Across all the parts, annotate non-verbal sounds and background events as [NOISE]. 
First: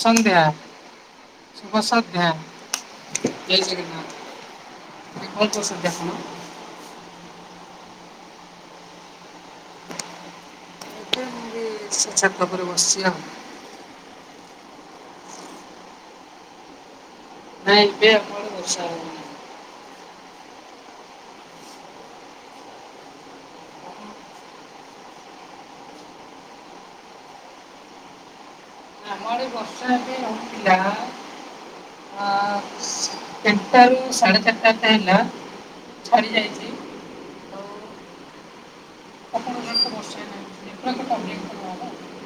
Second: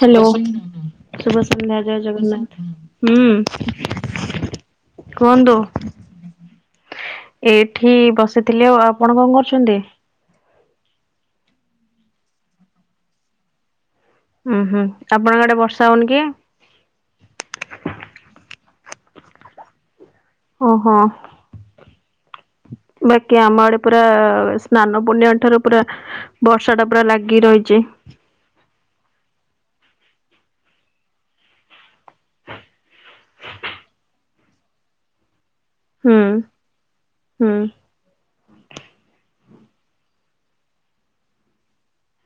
ଶୁଭ ସନ୍ଧ୍ୟା। ଶୁଭ ଶୁଭସନ୍ଧ୍ୟା ଜୟେ ସନ୍ଧ୍ୟା ଜଗନ୍ନାଥ ହୁଁ। ଜୟ ଜଗନ୍ନାଥ ଏ କଣ କୁହନ୍ତୁ କରୁଛନ୍ତି ଆପଣ? ଏ ଏଠି ବସିଥିଲି ଆଉ ଆପଣ କଣ କରୁଛନ୍ତି? ଏଇ ଆସି ଛାତ ଉପରେ ବସଚି ଆଉ। ଉଁହୁଁ ଆପଣଙ୍କ ଆଡେ ବର୍ଷା ହୋଉନି କି? ନାଇଁ ଏବେ ଆମ ଆଡେ ବର୍ଷା ଆଉ ନାହିଁ। ଓହୋ। ହ [INAUDIBLE] ବାକି ଆମ ଆଡେ ପୁରା ସ୍ନାନ ପୂର୍ଣ୍ଣିମା ଠାରୁ ପୁରା ବର୍ଷା ଟା ପୁରା ଲାଗି ରହିଚି। ଆମ ଆଡ଼େ ବର୍ଷା ଏବେ ରହିଥିଲା। ଅ ସ୍ ତିଣ୍ଟାରୁ ସାଢ଼େ ଚାର୍ଟା ଯାତେ ହେଲା। ହୁଁ ଛାଡି ଯାଇଛି ହୁଁ। ଆଉ ଆପଣଙ୍କ ଗାଁରେ ତ ବର୍ଷା ନାହିଁ ନେଟୱାର୍କ ପ୍ରୋବ୍ଲେମ ତ ନୁହେଁ ନା।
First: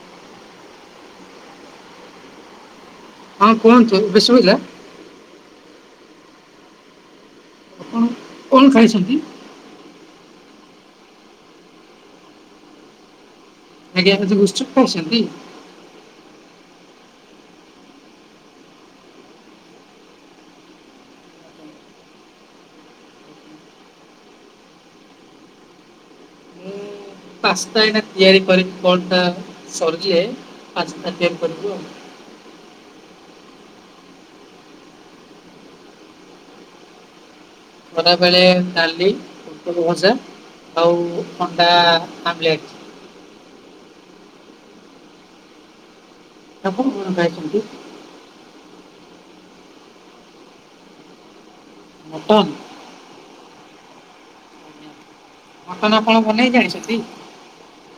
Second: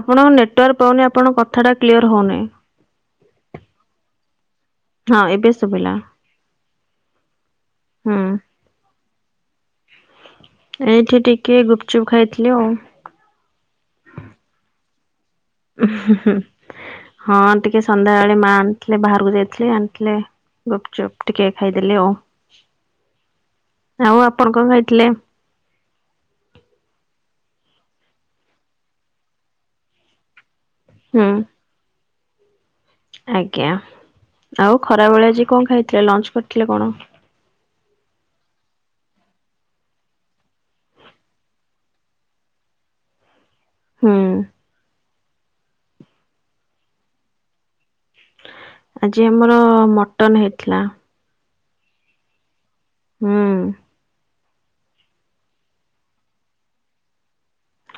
ଆପଣଙ୍କ ନେଟୱାର୍କ ପାଉନି ଆପଣଙ୍କ କଥା ଟା କ୍ଲିଅର ହୋଉନେଇଁ। ହଁ କୁହନ୍ତୁ ଏବେ ସୁବିଲା? ହଁ ଏବେ ସୁବିଲା। ଆପଣ କଣ ଖାଇଛନ୍ତି? ଏଇଠି ଟିକେ ଗୁପଚୁପ ଖାଇଥିଲି ଆଉ। ଆଜ୍ଞା [UNINTELLIGIBLE] [INAUDIBLE] ହଁ ଟିକେ ସନ୍ଧ୍ୟାବେଳେ ମା ଆଣିଥିଲେ ବାହାରକୁ ଯାଇଥିଲେ ଆଣିଥିଲେ। ଗୁପଚୁପ୍ ଟିକେ ଖାଇଦେଲି ଆଉ। ହଁ ଆଉ ଆପଣ କଣ ଖାଇଥିଲେ? ମୁଁ ପାସ୍ତା ଏଇନେ ତିଆରି କରିବୁ କଣଟା [UNINTELLIGIBLE] ପାସ୍ତା ହୁଁ ତିଆରି କରିବୁ ଆଉ। ଆଜ୍ଞା ଆଉ ଖରା ବେଳେ ଆଜି କଣ ଖାଇଥିଲେ ଲଞ୍ଚ କରିଥିଲେ କଣ? ଖରାବେଳେ ଡାଲି, ପୋଟଳ ଭଜା ଆଉ ଅଣ୍ଡା ଆମଲେଟ୍ ହୁଁ। ଆପଣ କଣ ଖାଇଛନ୍ତି? ଆଜି ଆମର ମଟନ ହେଇଥିଲା। ମଟନ୍! ହୁଁ ମଟନ ଆପଣ ବନେଇ ଜାଣିଛନ୍ତି?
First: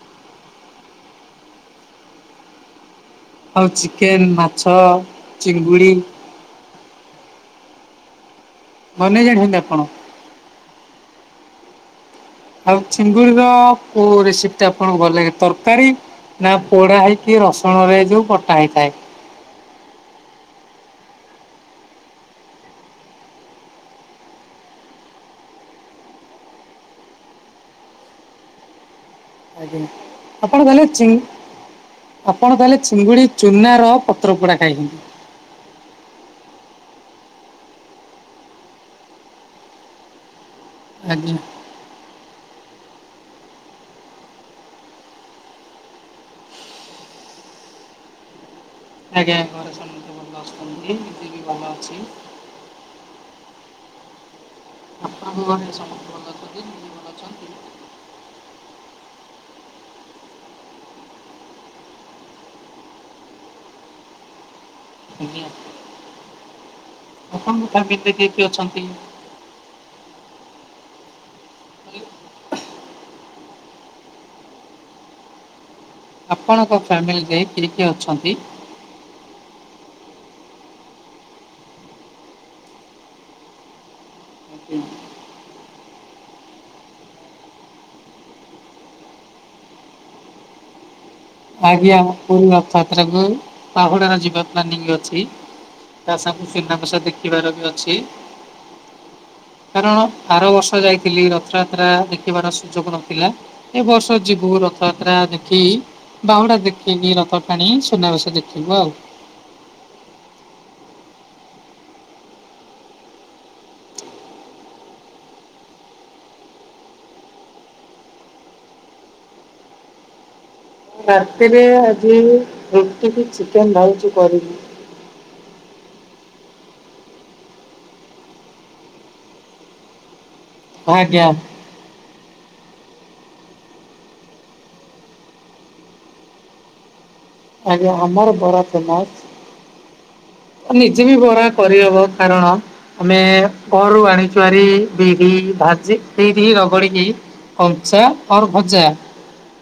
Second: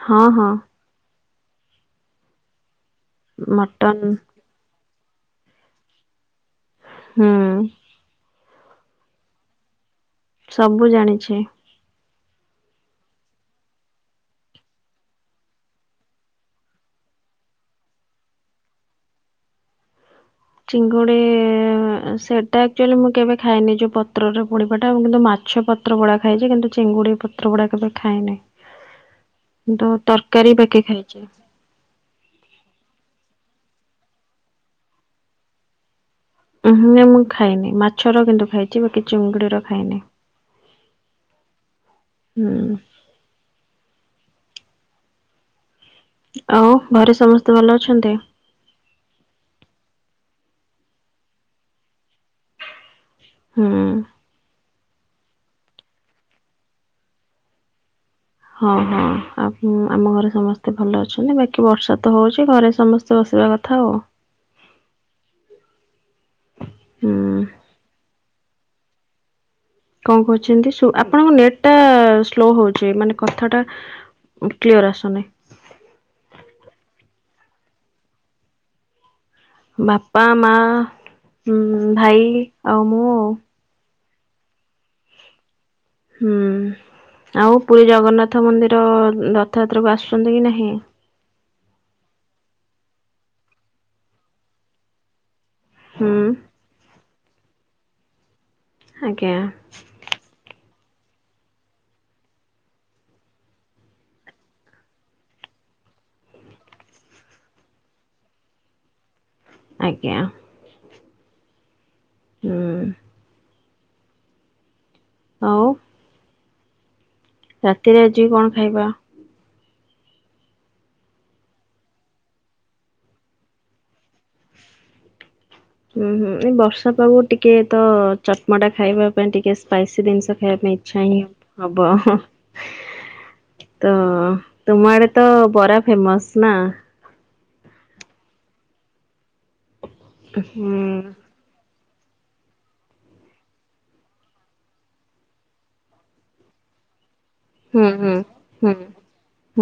ହଁ ହଁ। ଆଉ ମଟନ ଚିକେନ, ମାଛ, ଚିଙ୍ଗୁଡି ହୁଁ। ବନେଇ ଜାଣିଛନ୍ତି ଆପଣ? ସବୁ ଜାଣିଛି। ଆଉ ଚିଙ୍ଗୁଡିର କୋଉ ରେସିପିଟା ଆପଣଙ୍କୁ ଭଲ ଲାଗେ ତରକାରୀ ନା ପୋଡା ହେଇକି ରସୁଣରେ ଯୋଉ ବଟା ହେଇଥାଏ? ଚିଙ୍ଗୁଡି ଅ ସେଟା ଆକଚୁଆଲି ମୁଁ କେବେ ଖାଇନି ଯୋଉ ପତ୍ରରେ ପୋଡିବାଟା କିନ୍ତୁ ମା ଛ ପତ୍ର ପୋଡା ଖାଇଛି କିନ୍ତୁ ଚିଙ୍ଗୁଡି ପତ୍ର ପୋଡା କେବେ ଖାଇନାହିଁ। ଆଜ୍ଞ ଆପଣ ବାକି କହିଲେ ଖାଇଛି। ଚିଙ୍ଗ ଆପଣ ତାହେଲେ ଚିଙ୍ଗୁଡି ଚୁନାର ପତ୍ରପୋଡା ଖାଇଛନ୍ତି। ଉଁ ହୁଁ ନାଇଁ ମୁଁ ଖାଏନି ମାଛର କିନ୍ତୁ ଖାଇଛି ବାକି ଚିଙ୍ଗୁଡିର ଖାଇନି। ଆଜ୍ଞା। ହୁଁ। ଆଉ ଘରେ ସମସ୍ତେ ଭଲ ଅଛନ୍ତି? ଆଜ୍ଞା ଘରେ ଭଲ ଆସୁଛନ୍ତି [UNINTELLIGIBLE] ବି ଭଲ ଅଛି। ହୁଁ। ଆପଣଙ୍କ ଘରେ ସମସ୍ତେ ଭଲ ଅଛନ୍ତି ଟି [UNINTELLIGIBLE] ଭଲ ଅଛନ୍ତି? ହଁ ହଁ ଆପ୍ ଆମ ଘରେ ସମସ୍ତେ ଭଲ ଅଛନ୍ତି ବାକି ବର୍ଷା ତ ହଉଛି ଘରେ ସମସ୍ତେ ବସ୍ [UNINTELLIGIBLE] କଥା ଆଉ। ଆଜ୍ଞା ହୁଁ ଆପଣଙ୍କ ଫ୍ୟାମିଲିରେ କିଏ କିଏ ଅଛନ୍ତି? କଣ କହୁଛନ୍ତି ଶୁ ଆପଣଙ୍କ ନେଟ୍ ଟା ସ୍ଲୋ ହଉଛି ମାନେ କଥାଟା କ୍ଲିଅର ଆଶୁନାହିଁ। ଆପଣଙ୍କ ଫ୍ୟାମିଲିରେ କିଏ କିଏ ଅଛନ୍ତି? ବାପା ମା ଉଁ ଭାଇ ଆଉ ମୁଁ ଆଉ। ହୁଁ। ଆଉ ପୁରୀ ଜଗନ୍ନାଥ ମନ୍ଦିର ରଥଯାତ୍ରାକୁ ଆସୁଛନ୍ତି କି ନାହିଁ। ଆଜ୍ଞା ପୁରୀ ରଥଯାତ୍ରାକୁ ବାହୁଡାର ଯିବା ପ୍ଲାନିଂ ଅଛି। ତା ହୁଁ ସାଙ୍ଗୁକୁ ସୁନା ବେଶ ଦେଖିବାର ବି ଅଛି। ଆଜ୍ଞା କାରଣ ଆର ବର୍ଷ ଥରେ ଯାଇଥିଲି ରଥଯାତ୍ରା ଦେଖିବାର ସୁଯୋଗ ନଥିଲା ଏ ବର୍ଷ ଯିବୁ ରଥଯାତ୍ରା ଦେଖି ବାହୁଡା ଦେଖିକି ରଥ ଟାଣି ସୁନାବେଶ ଦେଖିବୁ ଆଉ। ଆଜ୍ଞା। ହୁଁ। ଆଉ ରାତିରେ ଆଜି କଣ ଖାଇବା? ରାତିରେ ଆଜି ରୁଟି କି ଚିକେନ ଭାବୁଚି କରିବି। ହୁଁ ହୁଁ ଏଇ ବର୍ଷା ପାଗକୁ ଟିକେ ତ ଚଟମଟା ଖାଇବା ପାଇଁ ଟିକେ ସ୍ପାଇସି ଦିନିଷ ଖାଇବା ପାଇଁ ଇଚ୍ଛା ହିଁ ଆଜ୍ଞା। ହବ ହ। ତ ତୁମ ଆଡେ ତ ବରା ଫେମସ ନା। ଆଜ୍ଞା ଆମର ବରା ଫେମସ ହୁଁ ନିଜେ ବି ବରା କରିହବ। କାରଣ ଆମେ କରରୁ ଆଣି ଚୁଆରି ବିରି ଭାଜି ସେଇଠି ରଗଡିକି ହୁଁ କଞ୍ଚା ହୁଁ ଆଉ ହୁଁ ଭଜା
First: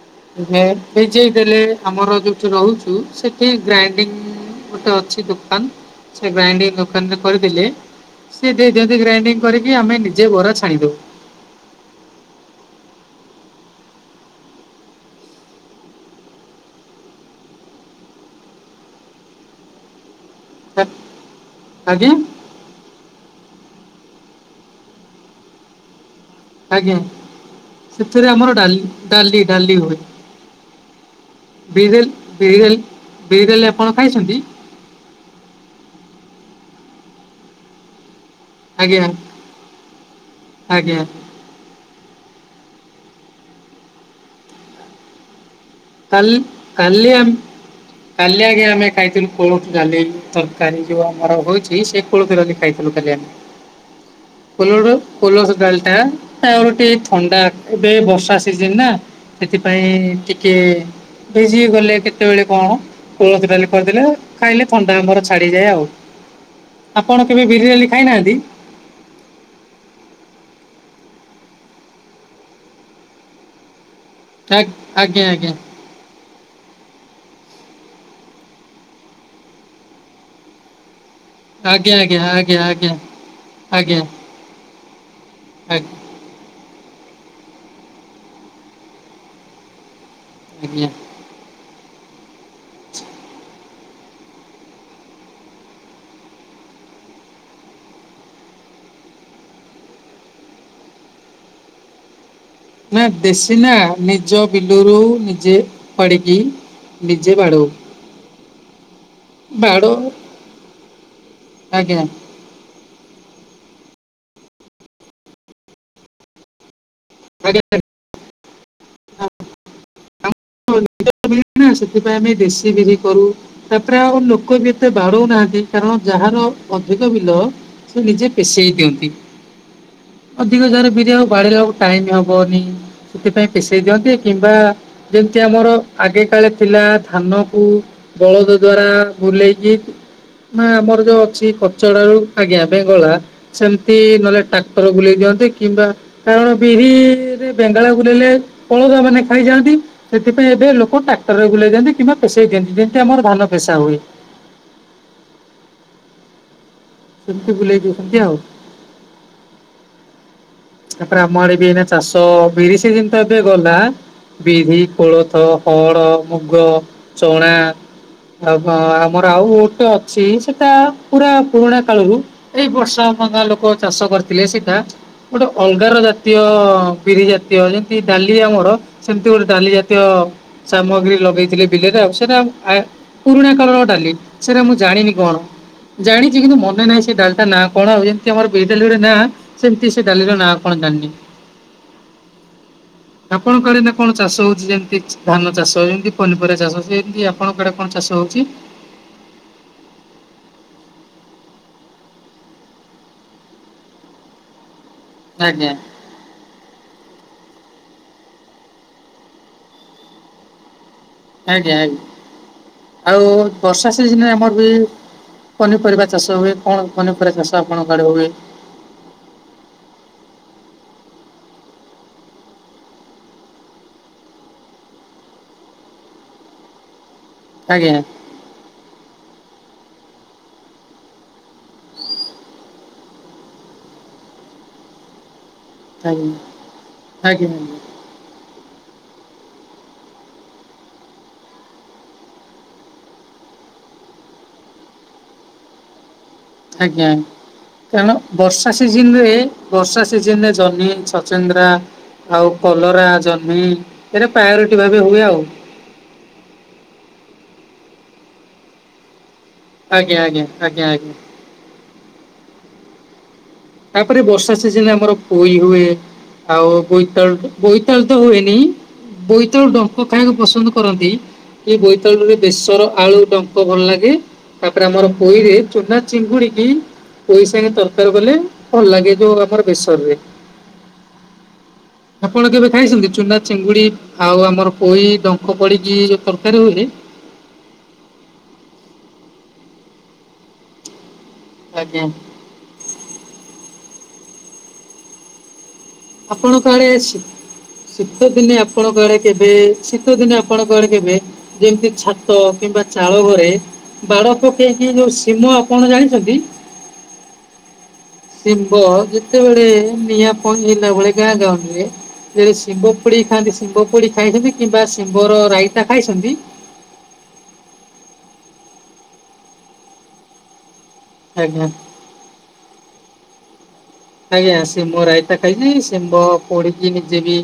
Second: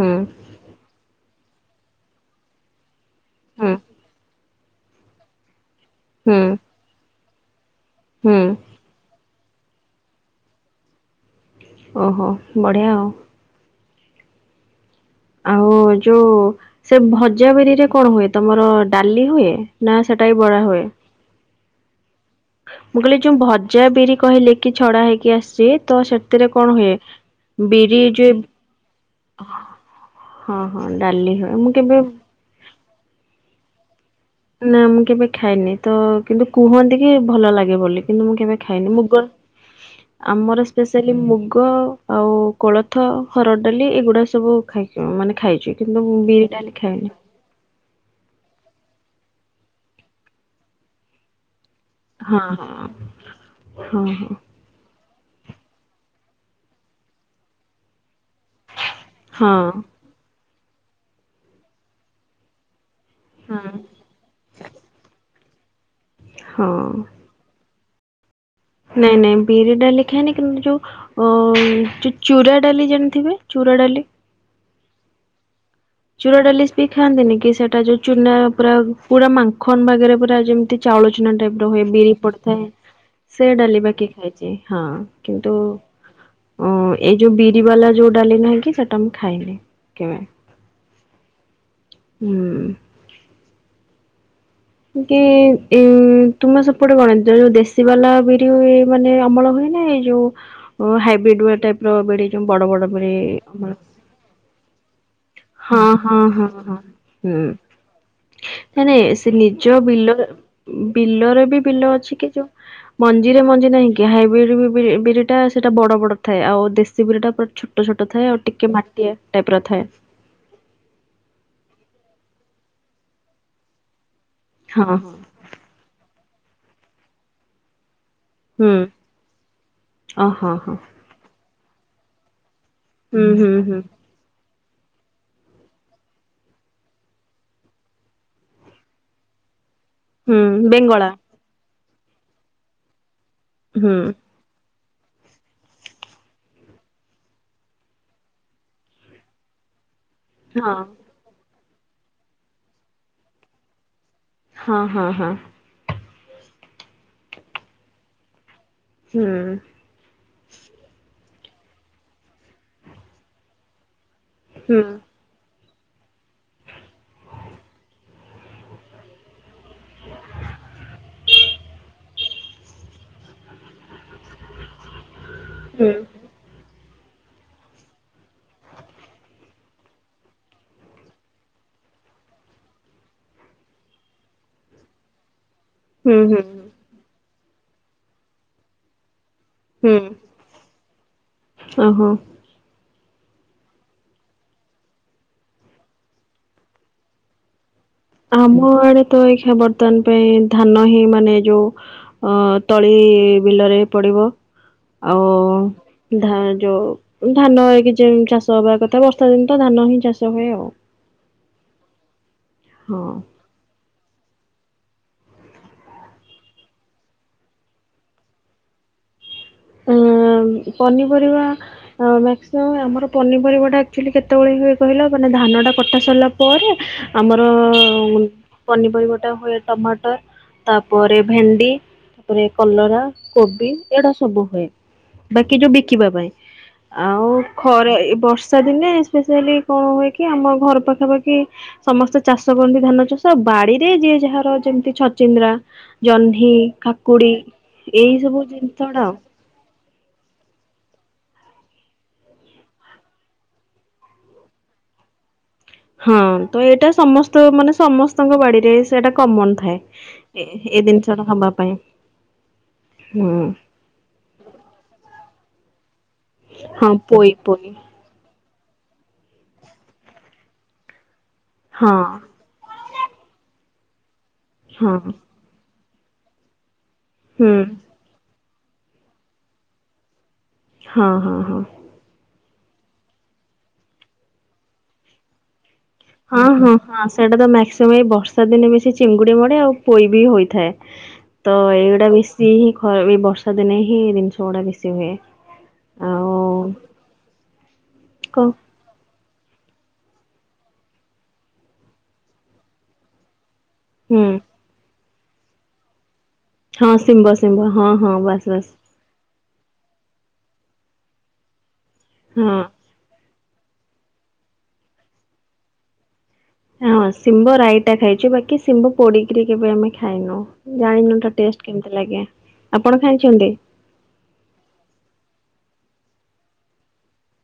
ହୁଁ ଏ ହେଯେଇ ଦେଲେ ଆମର ଯୋଉଠି ରହୁଛୁ ସେଠି ହୁଁ ଗ୍ରାଇଣ୍ଡିଙ୍ଗ ଗୋଟେ ଅଛି ଦୋକାନ୍ ସେ ହୁଁ ଗ୍ରାଇଡିଙ୍ଗ ଦୋକାନରେ କରିଦିଲେ ହୁଁ ସିଏ ଦେଇ ଦିଅନ୍ତି ଗ୍ରାଇଣ୍ଡିଙ୍ଗ କରିକି ଆମେ ନିଜେ ବରା ଛାଣିଦଉ। ଓହୋ ବଢ଼ିଆଉ। ଆଉ ଯୋଉ ସେ ଭଜା ବିରିରେ କଣ ହୁଏ ତମର ଡାଲି ହୁଏ ନା ସେଟା ବରା ହଏ? ଆଜ୍ଞା। ମୁଁ କଲି ଯୋଉ ଭଜା ବିରି କହିଲେ କି ଛଡା ହେଇକି ଆସଛି ତ ସେ ଭିତରେ କଣ ଆଜ୍ଞା ହୁଏ ବିରି ସେଥିରେ ଯଏ ଆମର ଡାଲି ଡାଲି ଡାଲି ହୁଏ। ହଁ-ହଁ ଡାଲି ହୁଏ ମୁଁ କେବେ ବିରେଲ ବିରେଲ ବିରେଲ ଆପଣ ଖାଇଛନ୍ତି? ନା ମୁଁ କେବେ ଖାଇନି ତ କିନ୍ତୁ କୁହନ୍ତି କି ଭଲ ଲାଗେ ବୋଲି। କିନ୍ତୁ ମୁଁ କେବେ ଖାଇନି ଆଜ୍ଞା ମୁଗ ଆମର ଆଜ୍ଞା ସ୍ପେଶାଲି ମୁଗ ଆଉ କୋଳଥ ହର ଡାଲି ଏଗୁଡା ସବୁ ଖାଇଚୁ ମାନେ ଖାଇଛି। କାଲ୍ କଲିଆମ୍ କାଲି ଆଜ୍ଞା ଆମେ ଖାଇଥିଲୁ କୋଳଥ ଡାଲି ତରକାରୀ ଯୋଉ ଆମର ହୋଇଛି ଶେ କୋଳଥ ହଁ ଡାଲି ଖାଇ ଥିଲୁ କାଲି ଆମେ ହଁ ହଁ କୋଲୋଡ କୋଲଥ ଡାଲ୍ ଟା-ଟା ଗୋଟିଏ ଥଣ୍ଡା ବେ ବଷା ଚିଜିନ୍ ନା ହଁ ସେଥିପାଇଁ ଟିକେ ଭିଜି ଗଲେ କେତେବେଳେ କଣ କୋଳଥ ଡାଲି ହଁ। ହଁ କରିଦେଲେ ଖାଇଲେ ଥଣ୍ଡା ଆମର ଛାଡିଯାଏ ଆଉ ଆପଣ କେବେ ବିରି ଡାଲି ଖାଇ ନାହାନ୍ତି? ନାଇଁ-ନାଇଁ ବିରି ଡାଲି ଖାନି କିନ୍ତୁ ଯୋଉ ଅ ଯୋଉ ଚୁ-ଚୁରା ଡାଲି ଜେମ୍ତି ହୁଏ ର ଡାଲି ଆଗ୍ ଆଜ୍ଞ-ଆଜ୍ଞା। ଚୁରା ଡାଲି ବି ଖାଆନ୍ତିନି କି ସେଟା ଯୋଉ ଚୁନା ପୁରା-ପୁରା ମାଙ୍କନ ବାଗରେ ପୁରା ଯେମିତି ଚାଉଳ ଚୁନା ଟାଇପ୍ ର ହୁଏ ବିରି ଆଜ୍ଞା ଆଜ୍ଞା ପଡିଥାଏ ଆଜ୍ଞା ସେ ଡାଲି ଆଜ୍ଞା ବାକି ଖାଇଛି ହଁ। କିନ୍ତୁ ଆଜ୍ଞା ଓ ଏଇ ଯୋଉ ବିରି ବାଲା ଯୋଉ ଡାଲି ନାହିଁ କି ସେଟା ମୁଁ ଖାଇନି କେବେ। [UNINTELLIGIBLE] ହୁଁ। କି ଉଁ ତୁମେ ସେପଟେ ଗଣ ଯୋଉ ଦେଶୀ ବାଲା ବିରି ହୁଏ ମାନେ ଅମଳ ହୁଏ ମାନେ ଯୋଉ ହାଇବ୍ରିଡ ୱେ ଟାପ୍ର ବିଡି ନା ଦେଶୀନା ନିଜ ବିଲୁରୁ ନିଜେ ହଁ ହଁ ପାଡିକି ନିଜେ ପାଡୁ ନା-ନାଇ ସେ ନିଜ ବିଲ ବିଲର ବି ବିଲ ଆଜ୍ଞା ଅଛି କି ଯୋଉ ମଞ୍ଜି ରେ ମଞ୍ଜି ନାହିଁ କି ହାଇବିଡି ବି-ବିଡି ବିରି ଟା ସେଟା ବଡ-ବଡ ଥାଏ ଆଉ ଦେ ଶେ ବିରି ଟା ପୁରା ଆଜ୍ଞା ଛୋଟ ଛୋଟ ଥାଏ ଆଉ ଟିକେ ମାଟିଆ ଟାଇପ୍ ର ଥାଏ। ସେଥିପାଇଁ ଆମେ ଦେଶୀ ବିରି କରୁ ତାପରେ ଆଉ ଲୋ କ ବି ହଁ ଏତେ ହଁ ବାରୁ ନାହାଁନ୍ତି କାରଣ ଯାହାର ଅଧିକ ବିଲ ସେ ନିଜେ ପେଷେଇ ହୁଁ ଦିଅନ୍ତି ଓ ହଁ ଅଧିକ ହଁ ଯହାର ବିରି ଆଉ ବାଡେଇଲା ଏଳକୁ ଟାଇମ୍ ହବନି। ହୁଁ ସେଥିପାଇଁ ହୁଁ ହୁଁ। ପିସେଇ ଦିଅନ୍ତି କିମ୍ବା ଯେମ୍ତି ଆମର ଆଗେ କାଳେ ଥିଲା ଧାନ କୁ ବଳଦ ଦ୍ଵାରା ବୁଲେଇକି ନା ହୁଁ ଆମର ବେଙ୍ଗଳା ଯୋଉ ଅଛି କଚଡ ରୁ ଆଜ୍ଞା ବେଙ୍ଗଳା ହୁଁ ସେମ୍ତି ନ ହେଲେ ଟା ପର ବୁଲେଇ ଦିଅନ୍ତି କିମ୍ବା କାରଣ ବିରିରେ ବେଙ୍ଗଳା ଘୁରେଇଲା ଅଳକା ମାନେ ଖାଇଯାଆନ୍ତି ସେଥିପାଇଁ ଏବେ ହଁ ଲୋକ ଟାକ୍ଟରରେ ବୁଲେଇ ଦିଅନ୍ତି କିମ୍ବା ପେସେଇ ଦିଅନ୍ତି ଯେମ୍ତି ଆମର ଧାନ ପେସା ହୁଏ। ହଁ-ହଁ-ହଁ। ସେମ୍ତି ବୁଲେଇ ଦିଛନ୍ତି ଆଉ। ହୁଁ। ତାପରେ ଆମ ଆଡେ ବି ଏଇନା ଚାଷ ବିରି ସିଜିନ୍ ତ ଏବେ ଗଲା ବିରି ହୁଁ କୋଳୋଥ ହଡ, ମୁଗ, ଚଣା ଆଉ ବ ଆମର ଆଉ ଗୋଟେ ଅଛି ସେଟା ପୁରା ପୁରୁଣା କାଳୁରୁ ଏଇ ବର୍ଷ ଆମ ଗାଁ ଲୋକୋ ଚାଷ କରିଥିଲେ ସେଟା ଗୋଟେ ହୁଁ ଅଲଗାର ଜାତୀୟ ବିରି ଜାତୀୟ ଯେମିତି ଡାଲି ଆମର ସେମିତି ଗୋଟେ ଡାଲି ଜାତୀୟ ସାମଗ୍ରୀ ଲଗେଇଥିଲେ ବିଲେରେ ଉ ସେଟା ଆଏ ପୁରୁଣାକାଳର ଡାଲି ସେଟା ମୁଁ ଜାଣିନି କଣ। ହୁଁ ଜାଣିଚି ହୁଁ କିନ୍ତୁ ମନେ ନାହିଁ ସେ ଡାଲିଟା ନାଁ କଣ ଆଉ ଯେମିତି ଆମର ବିରି ଡାଲି ଗୋଟେ ନାଁ ସେମିତି ହୁଁ ସେ ଡାଲିର ନାଁ କଣ ଜାଣିନି। ଓହୋ। ଆପଣଙ୍କ ଆଡେ ଏଇନା କଣ ଚାଷ ହୋଉଚି ଯେମତି ଧାନ ଚାଷ ଯେମିତି ପନିପରିବା ଚାଷ ସେମିତି ଆପଣଙ୍କ ଆଡ଼େ ଆମ ଆଡେ ତ ଏଖାଁ ବର୍ତ୍ତମାନ ପାଇଁ ଧାନ ହେ ମାନେ ଯୋଉ ଅଁ ତଳି ବିଲରେ ପଡିବ ଆଉ ଆଜ୍ଞା। ଧାଁ ଯୋଉ ଧାନ ହେଇକି ଯୋଉ ଚାଷ ହବା କଥା ବର୍ଷା ଦିନ ତ ଧାନ ହିଁ ଚାଷ ହୁଏ ଆଉ। ଆଜ୍ଞା ଆଜ୍ଞା ହଁ। ଆଉ ବର୍ଷ ର୍ଷା ସିଯିନରେ ଆଡେ ହୁଏ ପନିପରିବା ଚାଷ ହୁଏ। କଣ ପନିପରିବା ଚାଷ ଆପଣଙ୍କ ଆଡ଼େ ହୁଏ? [INAUDIBLE] ଉଁ ପନିପରିବା ଆଁ ମ୍ୟାକ୍ସିମମ ଆମର ପନିପରିବା ଟା ଆକ୍ଚୋଲି କେତେବୋଳେ ହୁଏ କହିଲ ମାନେ ଧାନ ଟା କଟା ସାରିଲା ପରେ ଆମର ଆଜ୍ଞା ପନିପରିବାଟା ହୋଏ ଟମାଟର ତାପରେ ଭେଣ୍ଡି ତାପରେ କଲରା କୋବି ଏଗୁଡା ସ ସବୁ ହୋଏ ବାକି ଯୋଉ ବିକିବା ପାଇଁ ଆଜ୍ଞା ଆଉ ଆଜ୍ଞା ଖରା ଏଇ ବର୍ଷା ଦିନେ ସ୍ପେସିଆଲି କଣ ହୁଏ କି ଆମ ଘର ପାଖାପାଖି ସମସ୍ତେ ଚାଷ କରନ୍ତି ଧାନ ଚାଷ ଆଉ ବାଡିରେ ଯିଏ ଯାହାର ଯେମିତି ଛଚିନ୍ଦ୍ରା ଜହ୍ନି କାକୁଡି ଏଇ ସବୁ ଜିନ୍ ସିଜିନ ରେ ବର୍ଷା ସିଜିନ ରେ ଜହିଁ ଛଚିନ୍ଦ୍ରା ଆଉ କଲରା ଜହିଁ ଏରା ପାୟୋରୋଟି ଭବେ ହୁଏ ଆଉ ହଁ ତ ଏଟା ସମସ୍ତ ମାନେ ସମସ୍ତଙ୍କ ବାଡିରେ ସେଟା କମନ ଆଜ୍ଞା ଆଜ୍ଞା ଥାଏ ଏ ଏ ଆଜ୍ଞା ଆଜ୍ଞା। ଦିନ୍ସଟା ହବା ପାଇଁ ହୁଁ ତାପରେ ବର୍ଷା ସିଜିନରେ ଆମର ପୋଇ ହୁଏ ଆଉ ହଁ ପୋଇ ବୋଇତାଳୁ ପୋଇ ବୋଇତାଳୁ ତ ହୁଏନି ହିଁ ବୋଇତାଳୁ ଡଙ୍କ ଖାଇବାକୁ ପସନ୍ଦ କରନ୍ତି କିଏ ହଁ ବୋଇତାଳୁରେ ବେସର ଆଳୁ ଡଙ୍କ ଭଲ ଲାଗେ ତାପରେ ହଁ ଆମର ପୋଇରେ ଚୁନା ଚିଙ୍ଗୁଡିକି ପୋଇ ହୁଁ ସାଙ୍ଗେ ତରକାରୀ କଲେ ଭଲ ଲାଗେ ଯୋଉ ଆମର ବେସର ରେ ହଁ ହଁ ହଁ ଆପଣ କେବେ ଖାଇଛନ୍ତି ଚୁନା ଚିଙ୍ଗୁଡି ଆଉ ଆମର ପୋଇ ଡଙ୍କ? ପଡିକି ଯୋଉ ହଁ ତରକାରୀ ହଁ ହୁଏ? ହଁ ସେଇଟା ତ ମାକ୍ସିଅମ୍ ଏଇ ବର୍ଷା ଦିନେ ବେଶୀ ଚିଙ୍ଗୁଡି ମ ଲେ ଆଉ ପୋଇ ବି ହୋଇଥାଏ ତ ଆଜ୍ଞା ଏଇଗୁଟା ବେଶୀ ହିଁ ଖ ଏଇ ବର୍ଷା ଦିନେ ହିଁ ଛ ଡା ବେଶି ହୁଏ। ଆଉ ଆପଣଙ୍କ ଆଡେ ଶୀ ଶୀତ କ ଦିନେ ଆପଣଙ୍କ ଆଡେ କେବେ ଶୀତ ଦିନେ ଆପଣଙ୍କ ଆଡ଼େ କେବେ ଯେମିତି ଛାତ କିମ୍ବା ଚାଳ ଘରେ ହୁଁ ବାଡ ପକେଇକି ଯୋଉ ସୀମ ଆପଣ ଜାଣିଛନ୍ତି? ହଁ ଶିମ୍ବ ଶିମ୍ବ ହଁ ହଁ ବାସ୍ ବାସ୍। ତେବେଳେ ନିଆଁ ପହିଁହେଲା ବୋଳେ ଗାଁ ଗାଉଁଲିରେ ଯେଳେ ହଁ। ସିମ୍ବ ପୋଡି ଖାଆନ୍ତି ଶିମ୍ବ ପୋଡିକି ଖାଇଛନ୍ତି କିମ୍ବା ଶିମ୍ବର ରାଇତା ଖାଇଛନ୍ତି। ହଁ ଶିମ୍ବ ରାଇଟା ଖାଇଛିୁ ବାକି ଶିମ୍ବ ପୋଡିକିରି କେବେ ଆମେ ଖାଇନୁ। ଜାଣିନୁ ତା ଆଜ୍ଞା ଟେଷ୍ଟ କେମିତି ଲାଗେ ଆପଣ ଖାଇଛନ୍ତି? ଆଜ୍ଞା ଶିମ ରାଇତା ଖାଇଚି ଶିମ୍ବ ପୋଡିକି ନିଜେ ବି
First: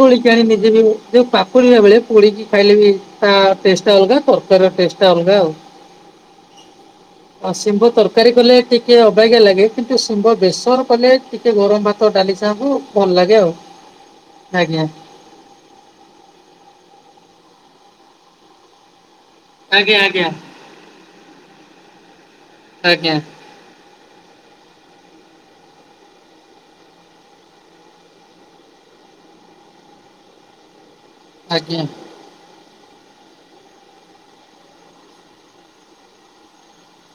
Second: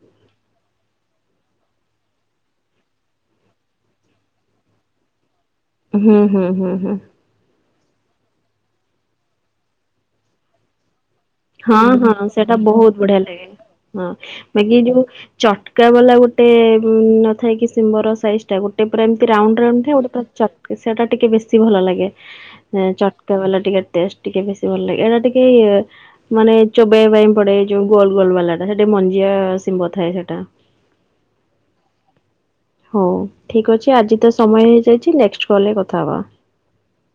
ତୋଳିକି ଆଣି ନିଜେ ବି ମୁଁ ଯୋଉ ପାକୁଳିଆ ବେଳେ ପୋଡିକି ଖାଇଲେ ବି ତା ଟେଷ୍ଟ ଅଲଗା ତରକାରୀର ଟେଷ୍ଟଟା ଅଲଗା ଆଉ। ହୁଁ ହୁଁ ହୁଁ ହୁଁ। ଅ, ଶିମ୍ବ ତରକାରୀ କଲେ ଟିକେ ଅବାଗିଆ ଲାଗେ କିନ୍ତୁ ଶିମ୍ବ ବେସର କଲେ ଟିକେ ଗରମ ହଁ ଭାତ ହଁ ଡାଲି ସେଟା ସାଙ୍ଗକୁ ବହୁତ ଭଲ ବଢିଆ ଲାଗେ ଆଉ। ହଁ ବାକି ଆଜ୍ଞା ଯୋଉ ଚଟକା ବାଲା ଗୋଟେ ଥାଏ କିି ଶିମ୍ବ ର ସାଇଜ ଗୋଟେ ପୁରା ଏମିତି ଗୋଟେ ପୁରା ରାଉଣ୍ଡ ରାଉଣ୍ଡ ଥାଏ ଆଜ୍ଞା ଆଉ ଗୋଟେ ଆଜ୍ଞା ଚାଟକା ସେଟା ଟିକେ ବେଶୀ ଭଲ ଲାଗେ ଆଜ୍ଞା ଚଟକା ବାଲା ଟିକେ ଟେଷ୍ଟ। ଟିକେ ବେଶୀ ଭଲ ଲାଗେ ଏଇଟା ଟିକେ ମାନେ ଚୋବେେଇବା ପାଇଁ ପଡେ ଯୋଉ ଗୋଲ ଗୋଲ ବାଲା ଟା ସେଟା ମଞ୍ଜିଆ ଶିମ୍ବ ଥାଏ ସେଟା ଆଜ୍ଞା। ହଉ ଠିକ୍ ଅଛି ଆଜି ତ ସମୟ ହେଇଯାଇଛି ନେକ୍ସ କଲେ କଥା ହବା।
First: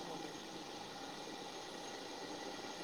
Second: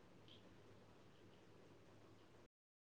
[INAUDIBLE]